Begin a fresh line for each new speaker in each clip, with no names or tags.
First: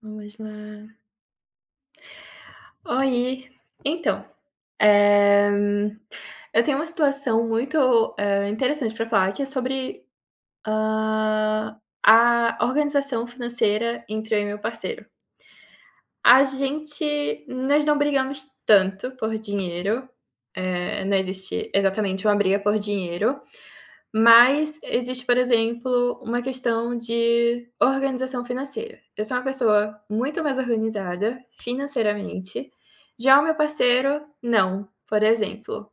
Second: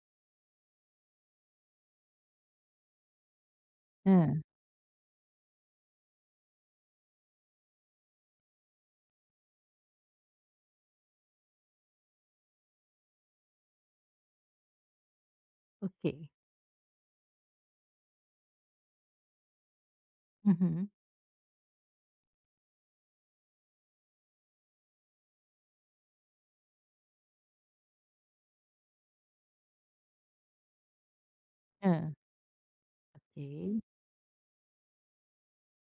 Vamos lá. Oi. Então,
ah
eh, eu tenho uma situação muito, interessante para falar que é sobre, a organização financeira entre eu e meu parceiro.
Ok.
A gente nós não brigamos tanto por dinheiro,
Uhum.
não existe exatamente uma briga por dinheiro, mas existe, por exemplo, uma questão de organização financeira. Eu sou uma pessoa muito mais organizada
Hã.
financeiramente, já o meu
Ok.
parceiro não. Por exemplo,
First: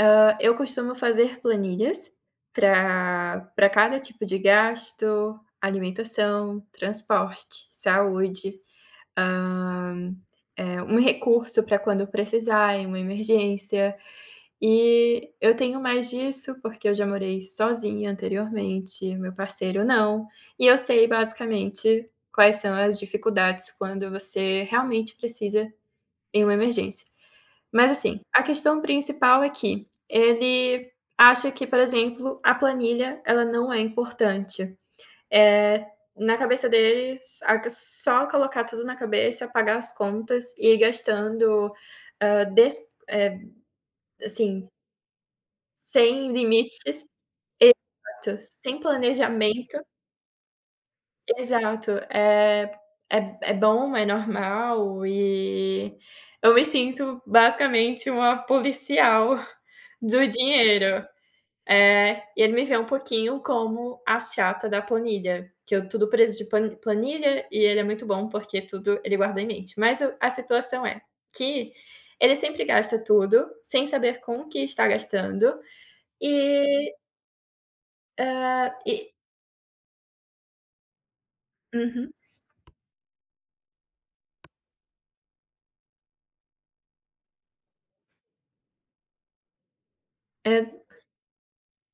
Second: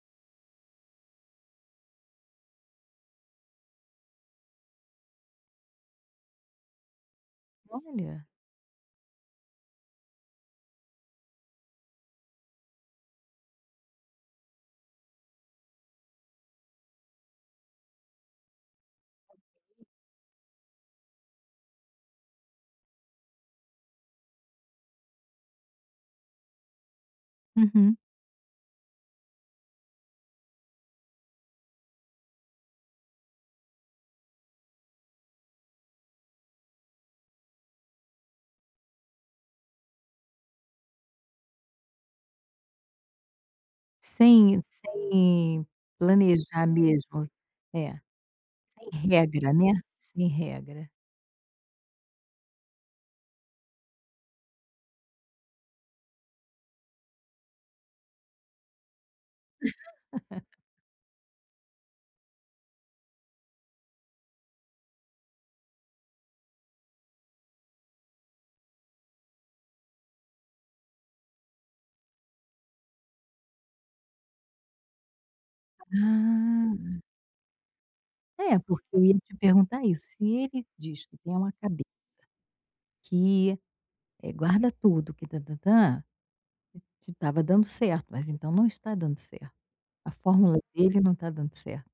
eu costumo fazer planilhas para cada tipo de gasto, alimentação, transporte,
Olha.
saúde. Hã, um recurso para quando precisar, em uma emergência. E eu tenho mais disso, porque eu já morei sozinha anteriormente, meu parceiro não, e eu sei basicamente quais são as dificuldades quando você realmente precisa em uma emergência. Mas
Uhum.
assim, a questão principal é que ele acha que, por exemplo, a planilha ela não é importante. Eh, na cabeça deles, aca só colocar tudo na cabeça, pagar as contas e ir gastando, hã, des eh,
Sem
assim,
sem
sem
planejar
limites.
mesmo. É,
Exato, sem
sem regra, né.
planejamento.
Sem regra.
Exato. É bom, é normal e eu me sinto basicamente uma policial do dinheiro. É, e ele me vê um pouquinho como a chata da planilha, que eu tudo preso de planilha e ele é muito bom porque tudo ele guarda em mente. Mas o a situação é que ele sempre gasta tudo, sem saber com o que está gastando e,
Ah. É,
hã,
porque eu
e
ia te perguntar isso, se ele diz que tem uma cabeça
uhum,
que, guarda tudo, que tã-tã-tã, que estava dando certo, mas então não está dando certo. A fórmula
ex
dele não está dando certo.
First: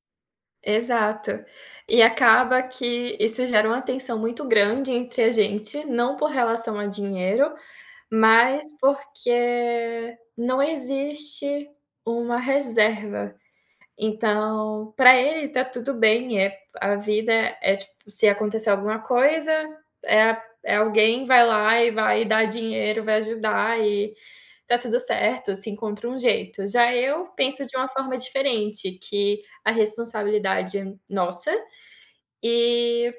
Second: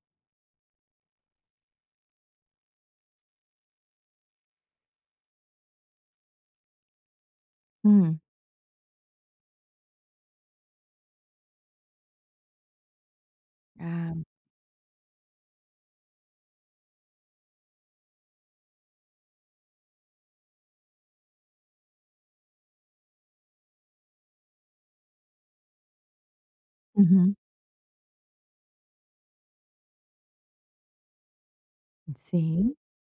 exato. E acaba que isso gera uma tensão muito grande entre a gente, não por relação a dinheiro,
Hum.
mas porque não existe uma reserva.
Ah.
Então, para ele tá tudo bem, é a vida, é tipo, se acontecer alguma coisa, é alguém vai lá e vai dar dinheiro, vai ajudar e tá tudo certo, se encontra um jeito. Já eu
Uhum.
penso de uma forma diferente, que a responsabilidade é nossa
Sim.
e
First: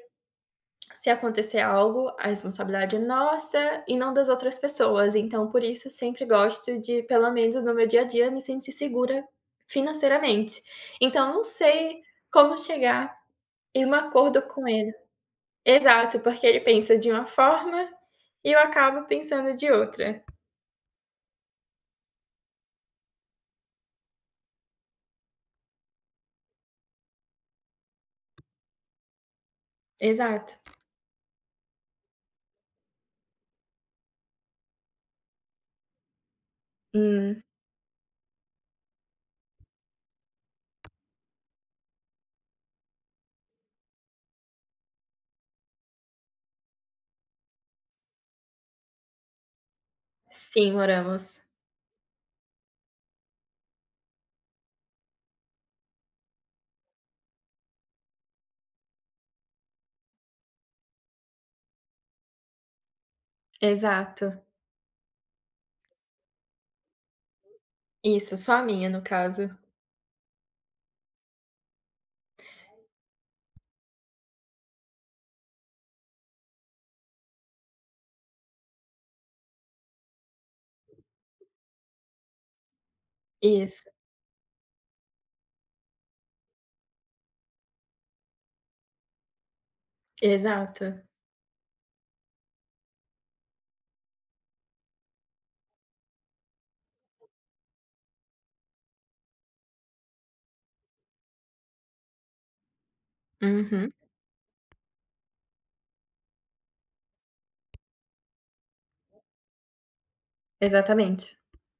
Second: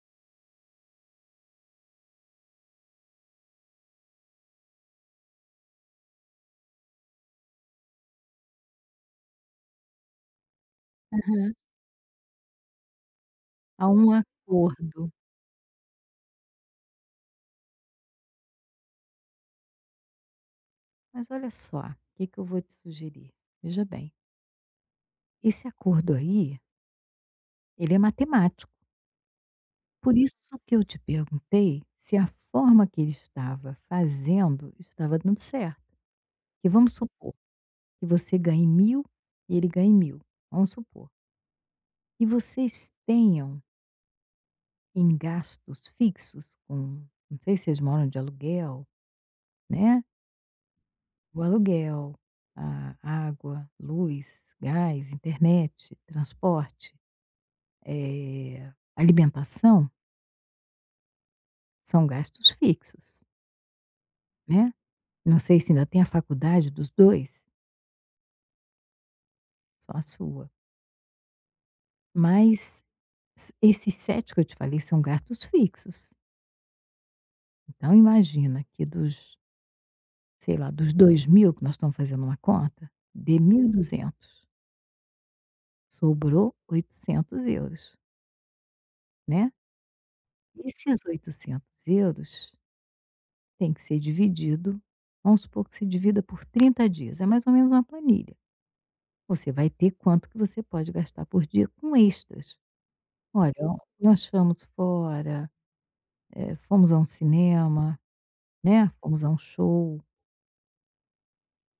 se acontecer algo, a responsabilidade é nossa e não das outras pessoas. Então, por isso, eu sempre gosto de, pelo menos no meu dia a dia, me sentir segura financeiramente. Então, não
Aham.
sei como chegar em
Há
um
um
acordo com ele.
acordo.
Exato, porque ele pensa de uma forma e eu acabo pensando de outra.
Mas olha só, o que que eu vou te sugerir? Veja bem, esse acordo aí, ele é matemático. Por isso
Exato.
que eu te perguntei se a forma que ele estava fazendo estava dando certo. Que vamos supor
Hum,
que você ganhe mil e ele ganhe 1.000 vamos supor. E vocês tenham em gastos fixos com, não sei se vocês moram de aluguel, né?
sim, moramos.
O aluguel, a água, luz, gás, internet, transporte. Alimentação são gastos fixos,
Exato.
né. Não sei se ainda tem a faculdade dos 2,
Isso, só a minha, no caso.
só a sua, mas s esses 7 que eu te falei são gastos fixos. Então imagina que dos, sei lá, dos 2.000 que nós estamos fazendo uma conta, de dê
Isso,
duzentos sobrou 800€, né. Esses
exato.
800€ tem que ser dividido, vamos supor que se divida por 30 dias, é mais ou menos uma planilha. Você vai ter quanto que você pode gastar por dia com extras. Olha, ó,
Uhum,
nós fomos fora, fomos a um cinema, né, fomos a um show
exatamente.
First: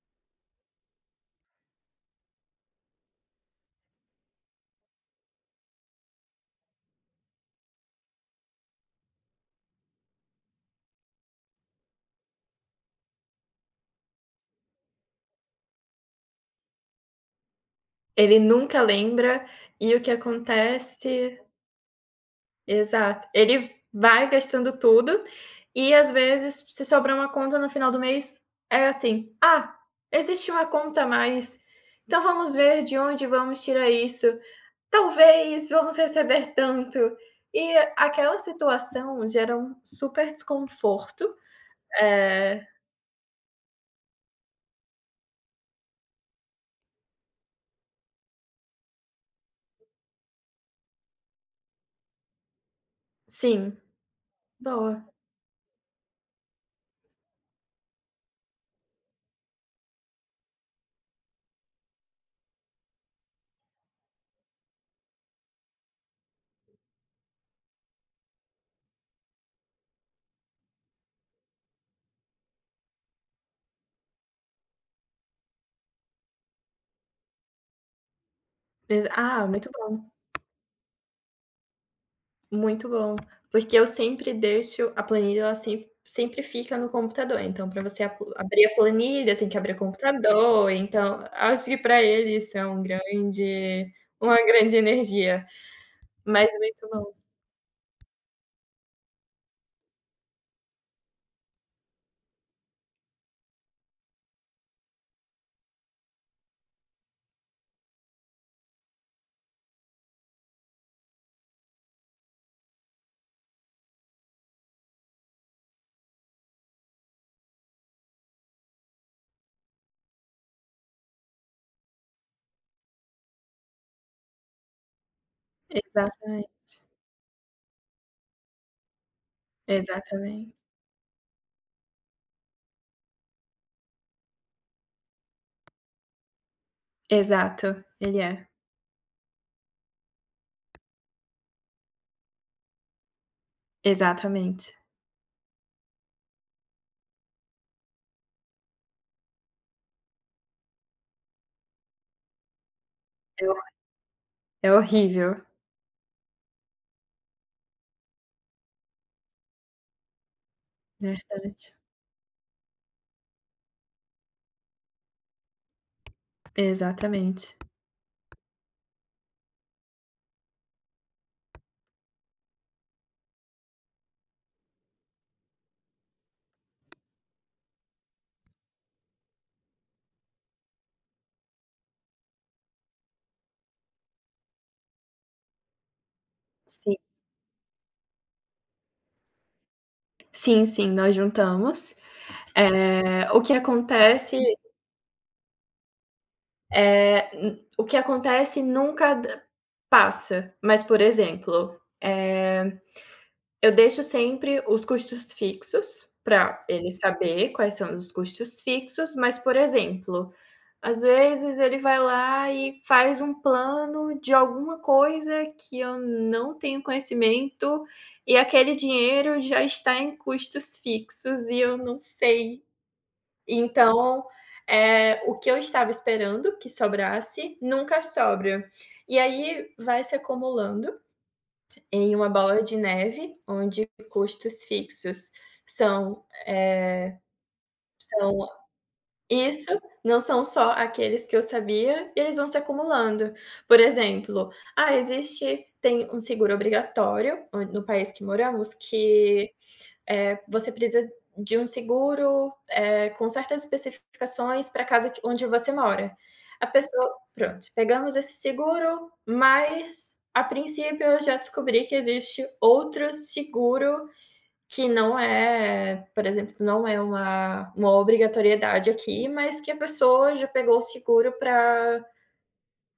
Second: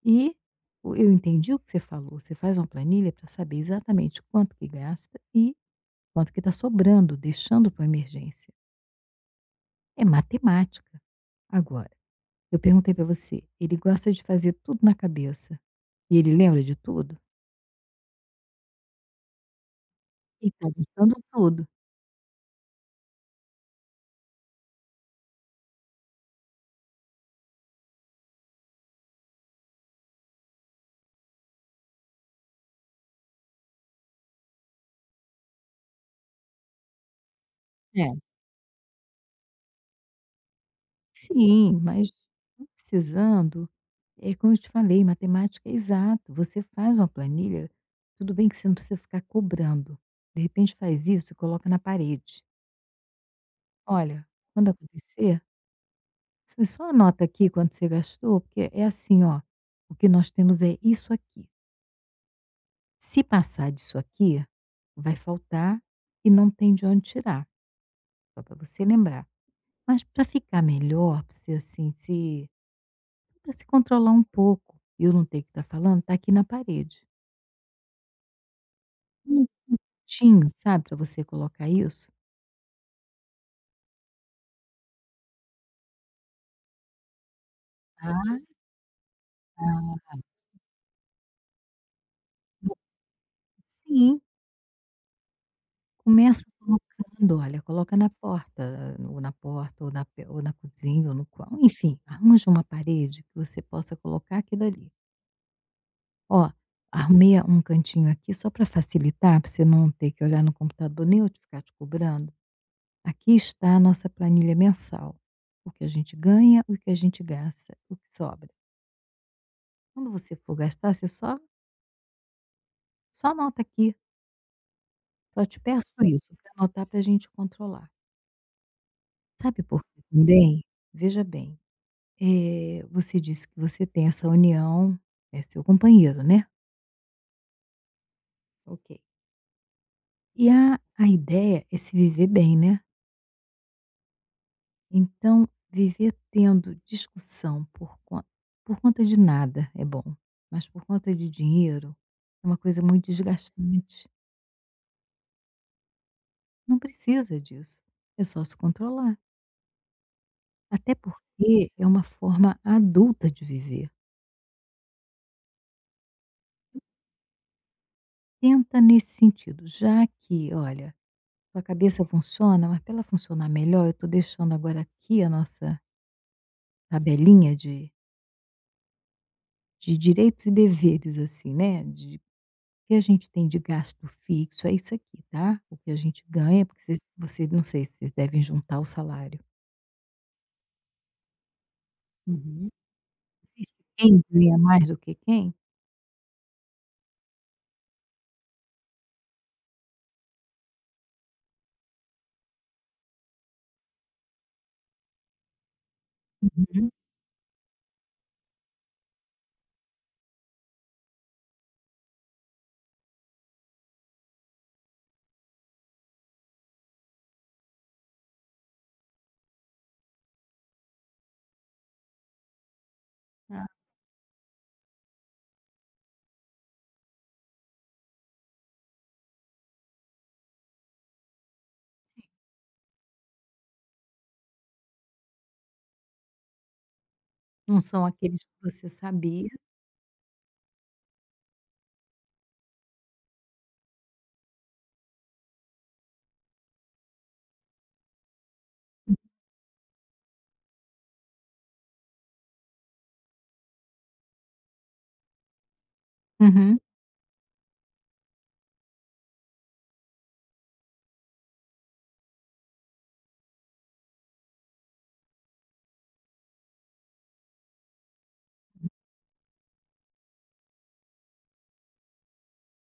e o eu entendi o que você falou, você faz uma planilha para saber exatamente quanto que gasta e quanto que está sobrando, deixando para emergência. É matemática. Agora, eu perguntei para você, ele gosta de fazer tudo na cabeça e ele lembra de tudo?
Ele nunca lembra, e o que
E tá gastando
acontece
tudo.
exato. Ele vai gastando tudo e, às vezes, se sobrar uma conta no final do mês, é assim: "Ah, existe uma conta a mais, então vamos ver de onde vamos tirar isso. Talvez vamos receber tanto". E
É.
aquela situação gera um super desconforto.
Sim, mas
É,
não precisando, é como eu te falei, matemática é exato. Você faz uma planilha, tudo bem que você não precisa ficar cobrando. De repente faz isso e coloca na parede.
sim,
Olha, quando
boa.
acontecer, você só anota aqui quanto você gastou, porque é assim, ó, o que nós temos é isso aqui. Se passar disso aqui, vai faltar e não tem de onde tirar, só para você lembrar. Mas para ficar melhor, para você assim, se pra se controlar um pouco, e eu não ter que estar falando, tá aqui na parede.
Exa ah,
Um
muito bom.
Minutinho, sabe, pra você colocar isso.
Muito bom, porque eu sempre deixo a planilha ela sempre fica no computador, então para você ap
Ah,
abrir a planilha tem que abrir o
não.
computador, então acho que para ele isso é um grande
Sim,
uma grande energia,
começa
mas muito bom.
colocando, olha, coloca na porta, ou na porta, ou na pe ou na cozinha, ou no qua enfim, arranja uma parede que você possa colocar aquilo ali. "Ó, arrumei um cantinho aqui só para facilitar, para você não ter que olhar no computador, nem eu te ficar te cobrando. Aqui está a nossa planilha mensal, o que a gente ganha, o que a gente gasta, o que sobra". Quando você for gastar, você só anota aqui, só te peço Uhum. isso
Exatamente,
pra anotar para a gente controlar. Sabe por quê
exatamente.
também? Veja bem, você disse que você tem essa união, é seu companheiro, né?
Exato, ele é.
Ok. E a ideia é se viver bem, né?
Exatamente.
Então, viver tendo discussão por conta de nada é bom, mas por conta de dinheiro é uma coisa muito
É hor
desgastante.
é horrível,
Não precisa disso, é só se controlar. Até porque
verdade.
é uma forma adulta de viver.
Exatamente.
Tenta nesse sentido, já que, olha, tua cabeça funciona, mas para ela funcionar melhor, eu estou deixando agora aqui a nossa tabelinha de direitos e deveres, assim, né? De o que a gente tem de gasto fixo, é isso aqui, tá? O que a gente ganha, porque
Sim,
vocês- não sei se vocês devem juntar o salário.
sim, sim, nós juntamos.
Uhum.
O que
Existe quem
acontece
ganha mais do que quem?
O que acontece nunca d passa, mas, por exemplo, eh, eu deixo sempre os custos fixos para
Uhum.
ele saber quais são os custos fixos, mas, por exemplo, às vezes ele vai lá e faz um plano de alguma coisa que eu não tenho conhecimento e aquele dinheiro já está em custos fixos e eu não sei.
Ah,
Então, o que eu estava esperando que sobrasse, nunca sobra. E aí vai se acumulando em
sim.
uma bola de neve, onde custos fixos são, eh,
Não são aqueles
são
que você sabia.
isso, não são só aqueles que eu sabia, e eles vão se acumulando. Por exemplo, ah, existe tem um seguro obrigatório, on no país que moramos, que você precisa de um seguro, com certas especificações para a casa que onde você mora. A
Uhum,
pessoa pronto, pegamos esse seguro, mas a princípio eu já descobri que existe outro seguro que não é, por exemplo, não é uma obrigatoriedade aqui, mas que a pessoa já pegou o seguro para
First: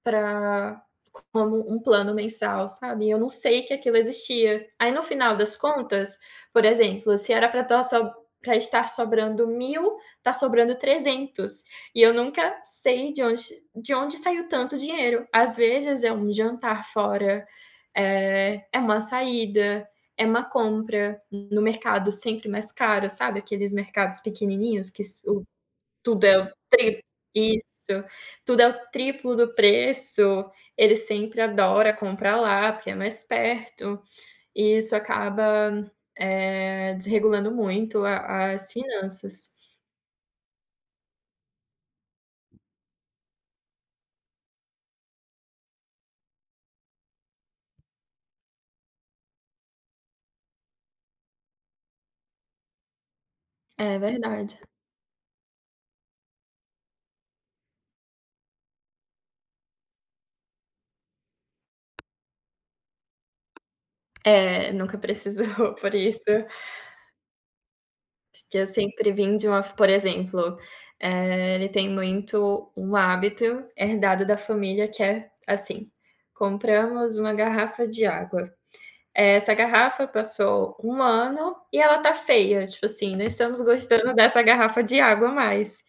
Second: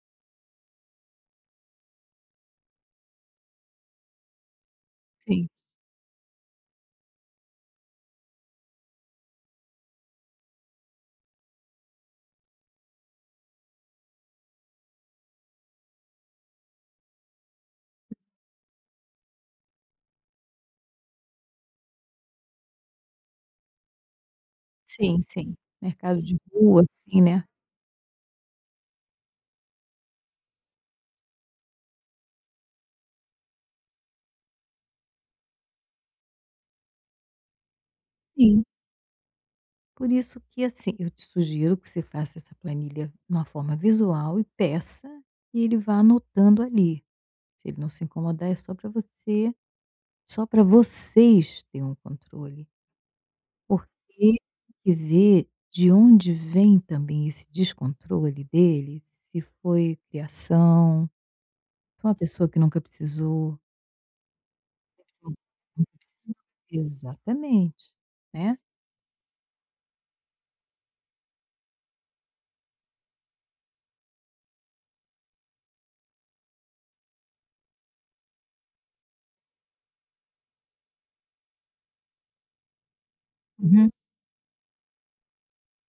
para como um plano mensal, sabe, eu não sei que aquilo existia. Aí no final
sim.
das contas, por exemplo, se era para estar so estar sobrando 1000, tá sobrando 300 e eu nunca sei de onde saiu tanto dinheiro. Às vezes é um jantar fora, é uma saída, é uma compra no mercado sempre mais caro, sabe, aqueles mercados pequenininhos que s
Sim,
o
sim. Mercado
tudo
de
é o
rua,
tri
assim, né.
isso, tudo é o triplo do preço, ele sempre adora comprar lá, porque é mais perto, e isso acaba, desregulando muito a
Sim,
as finanças.
por isso que, assim, eu te sugiro que você faça essa planilha de uma forma visual e peça que ele vá anotando ali. Se ele não se incomodar, é só para você só para vocês terem um controle, porque
É verdade.
tem que ver de onde vem também esse descontrole dele, se foi criação, foi uma pessoa que nunca precisou.
É, nunca precisou,
Nunca
por isso.
precisou. Exatamente,
Porque
né.
eu sempre vim de uma, por exemplo, ele tem muito um hábito herdado da família que é assim: "Compramos uma garrafa de água, é, essa garrafa passou um ano e ela tá feia, tipo assim, não estamos
Uhum,
gostando dessa garrafa de água mais.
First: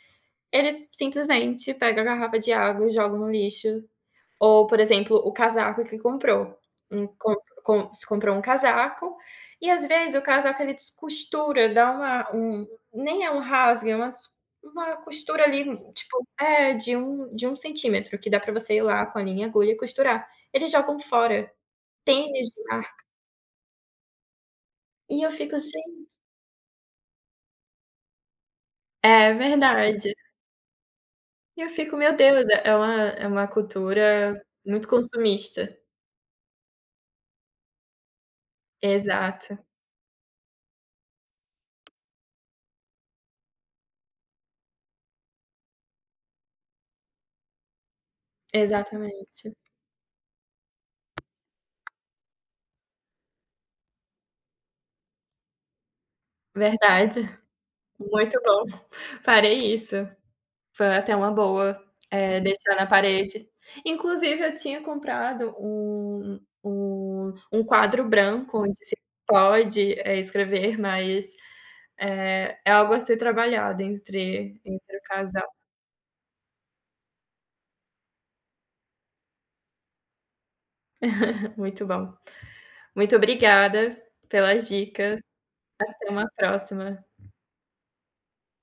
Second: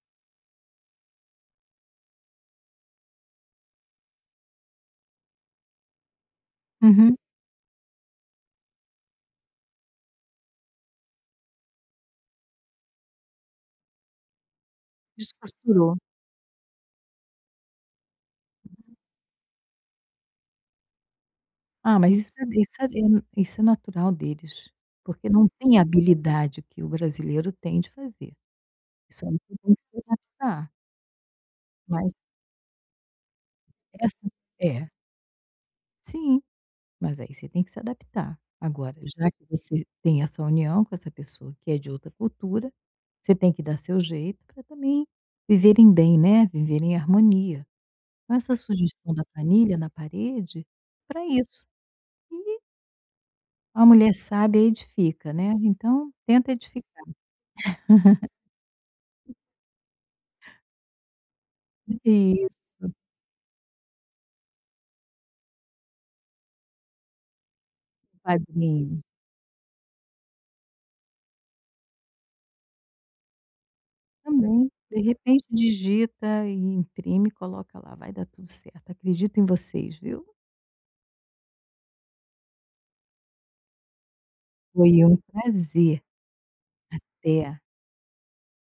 Eles simplesmente pegam a garrafa de água e jogam no lixo. Ou, por exemplo, o casaco que comprou. Um
uhum.
com se comprou um casaco e às vezes o casaco ele descostura, dá uma, nem é um rasgo, é uma costura ali,
Descosturou.
de de 1 cm, que dá pra você ir lá com a linha e agulha e costurar. Eles jogam fora.
Ah, mas
Tênis de marca.
é isso é natural deles,
E
porque
eu
não
fico:
tem a
"Gen".
habilidade que o brasileiro tem de fazer. Isso aí
É
você tem que se
verdade.
adaptar,
E eu fico: "Meu
mas
Deus, é uma é uma cultura
essa
muito
é,
consumista".
sim, mas aí você tem que se adaptar. Agora, já que
Exato,
você tem essa união com essa pessoa que é de outra cultura, você tem que dar seu jeito para também viverem bem, né, viverem em harmonia. Então essa sugestão da
exatamente.
planilha na parede, para isso. Uma mulher sábia edifica, né, então tenta edificar.
Verdade, muito bom. Farei isso. Foi até uma boa,
Isso,
deixar na parede. Inclusive eu tinha comprado um quadro branco onde se
padrinho.
pode, escrever, mas, é algo a ser trabalhado entre
Também,
entre
de
o
repente
casal.
digita e imprime e coloca lá, vai dar tudo certo, acredito em vocês, viu.
Muito bom. Muito obrigada pelas
Foi um
dicas.
prazer,
Até uma próxima.
até.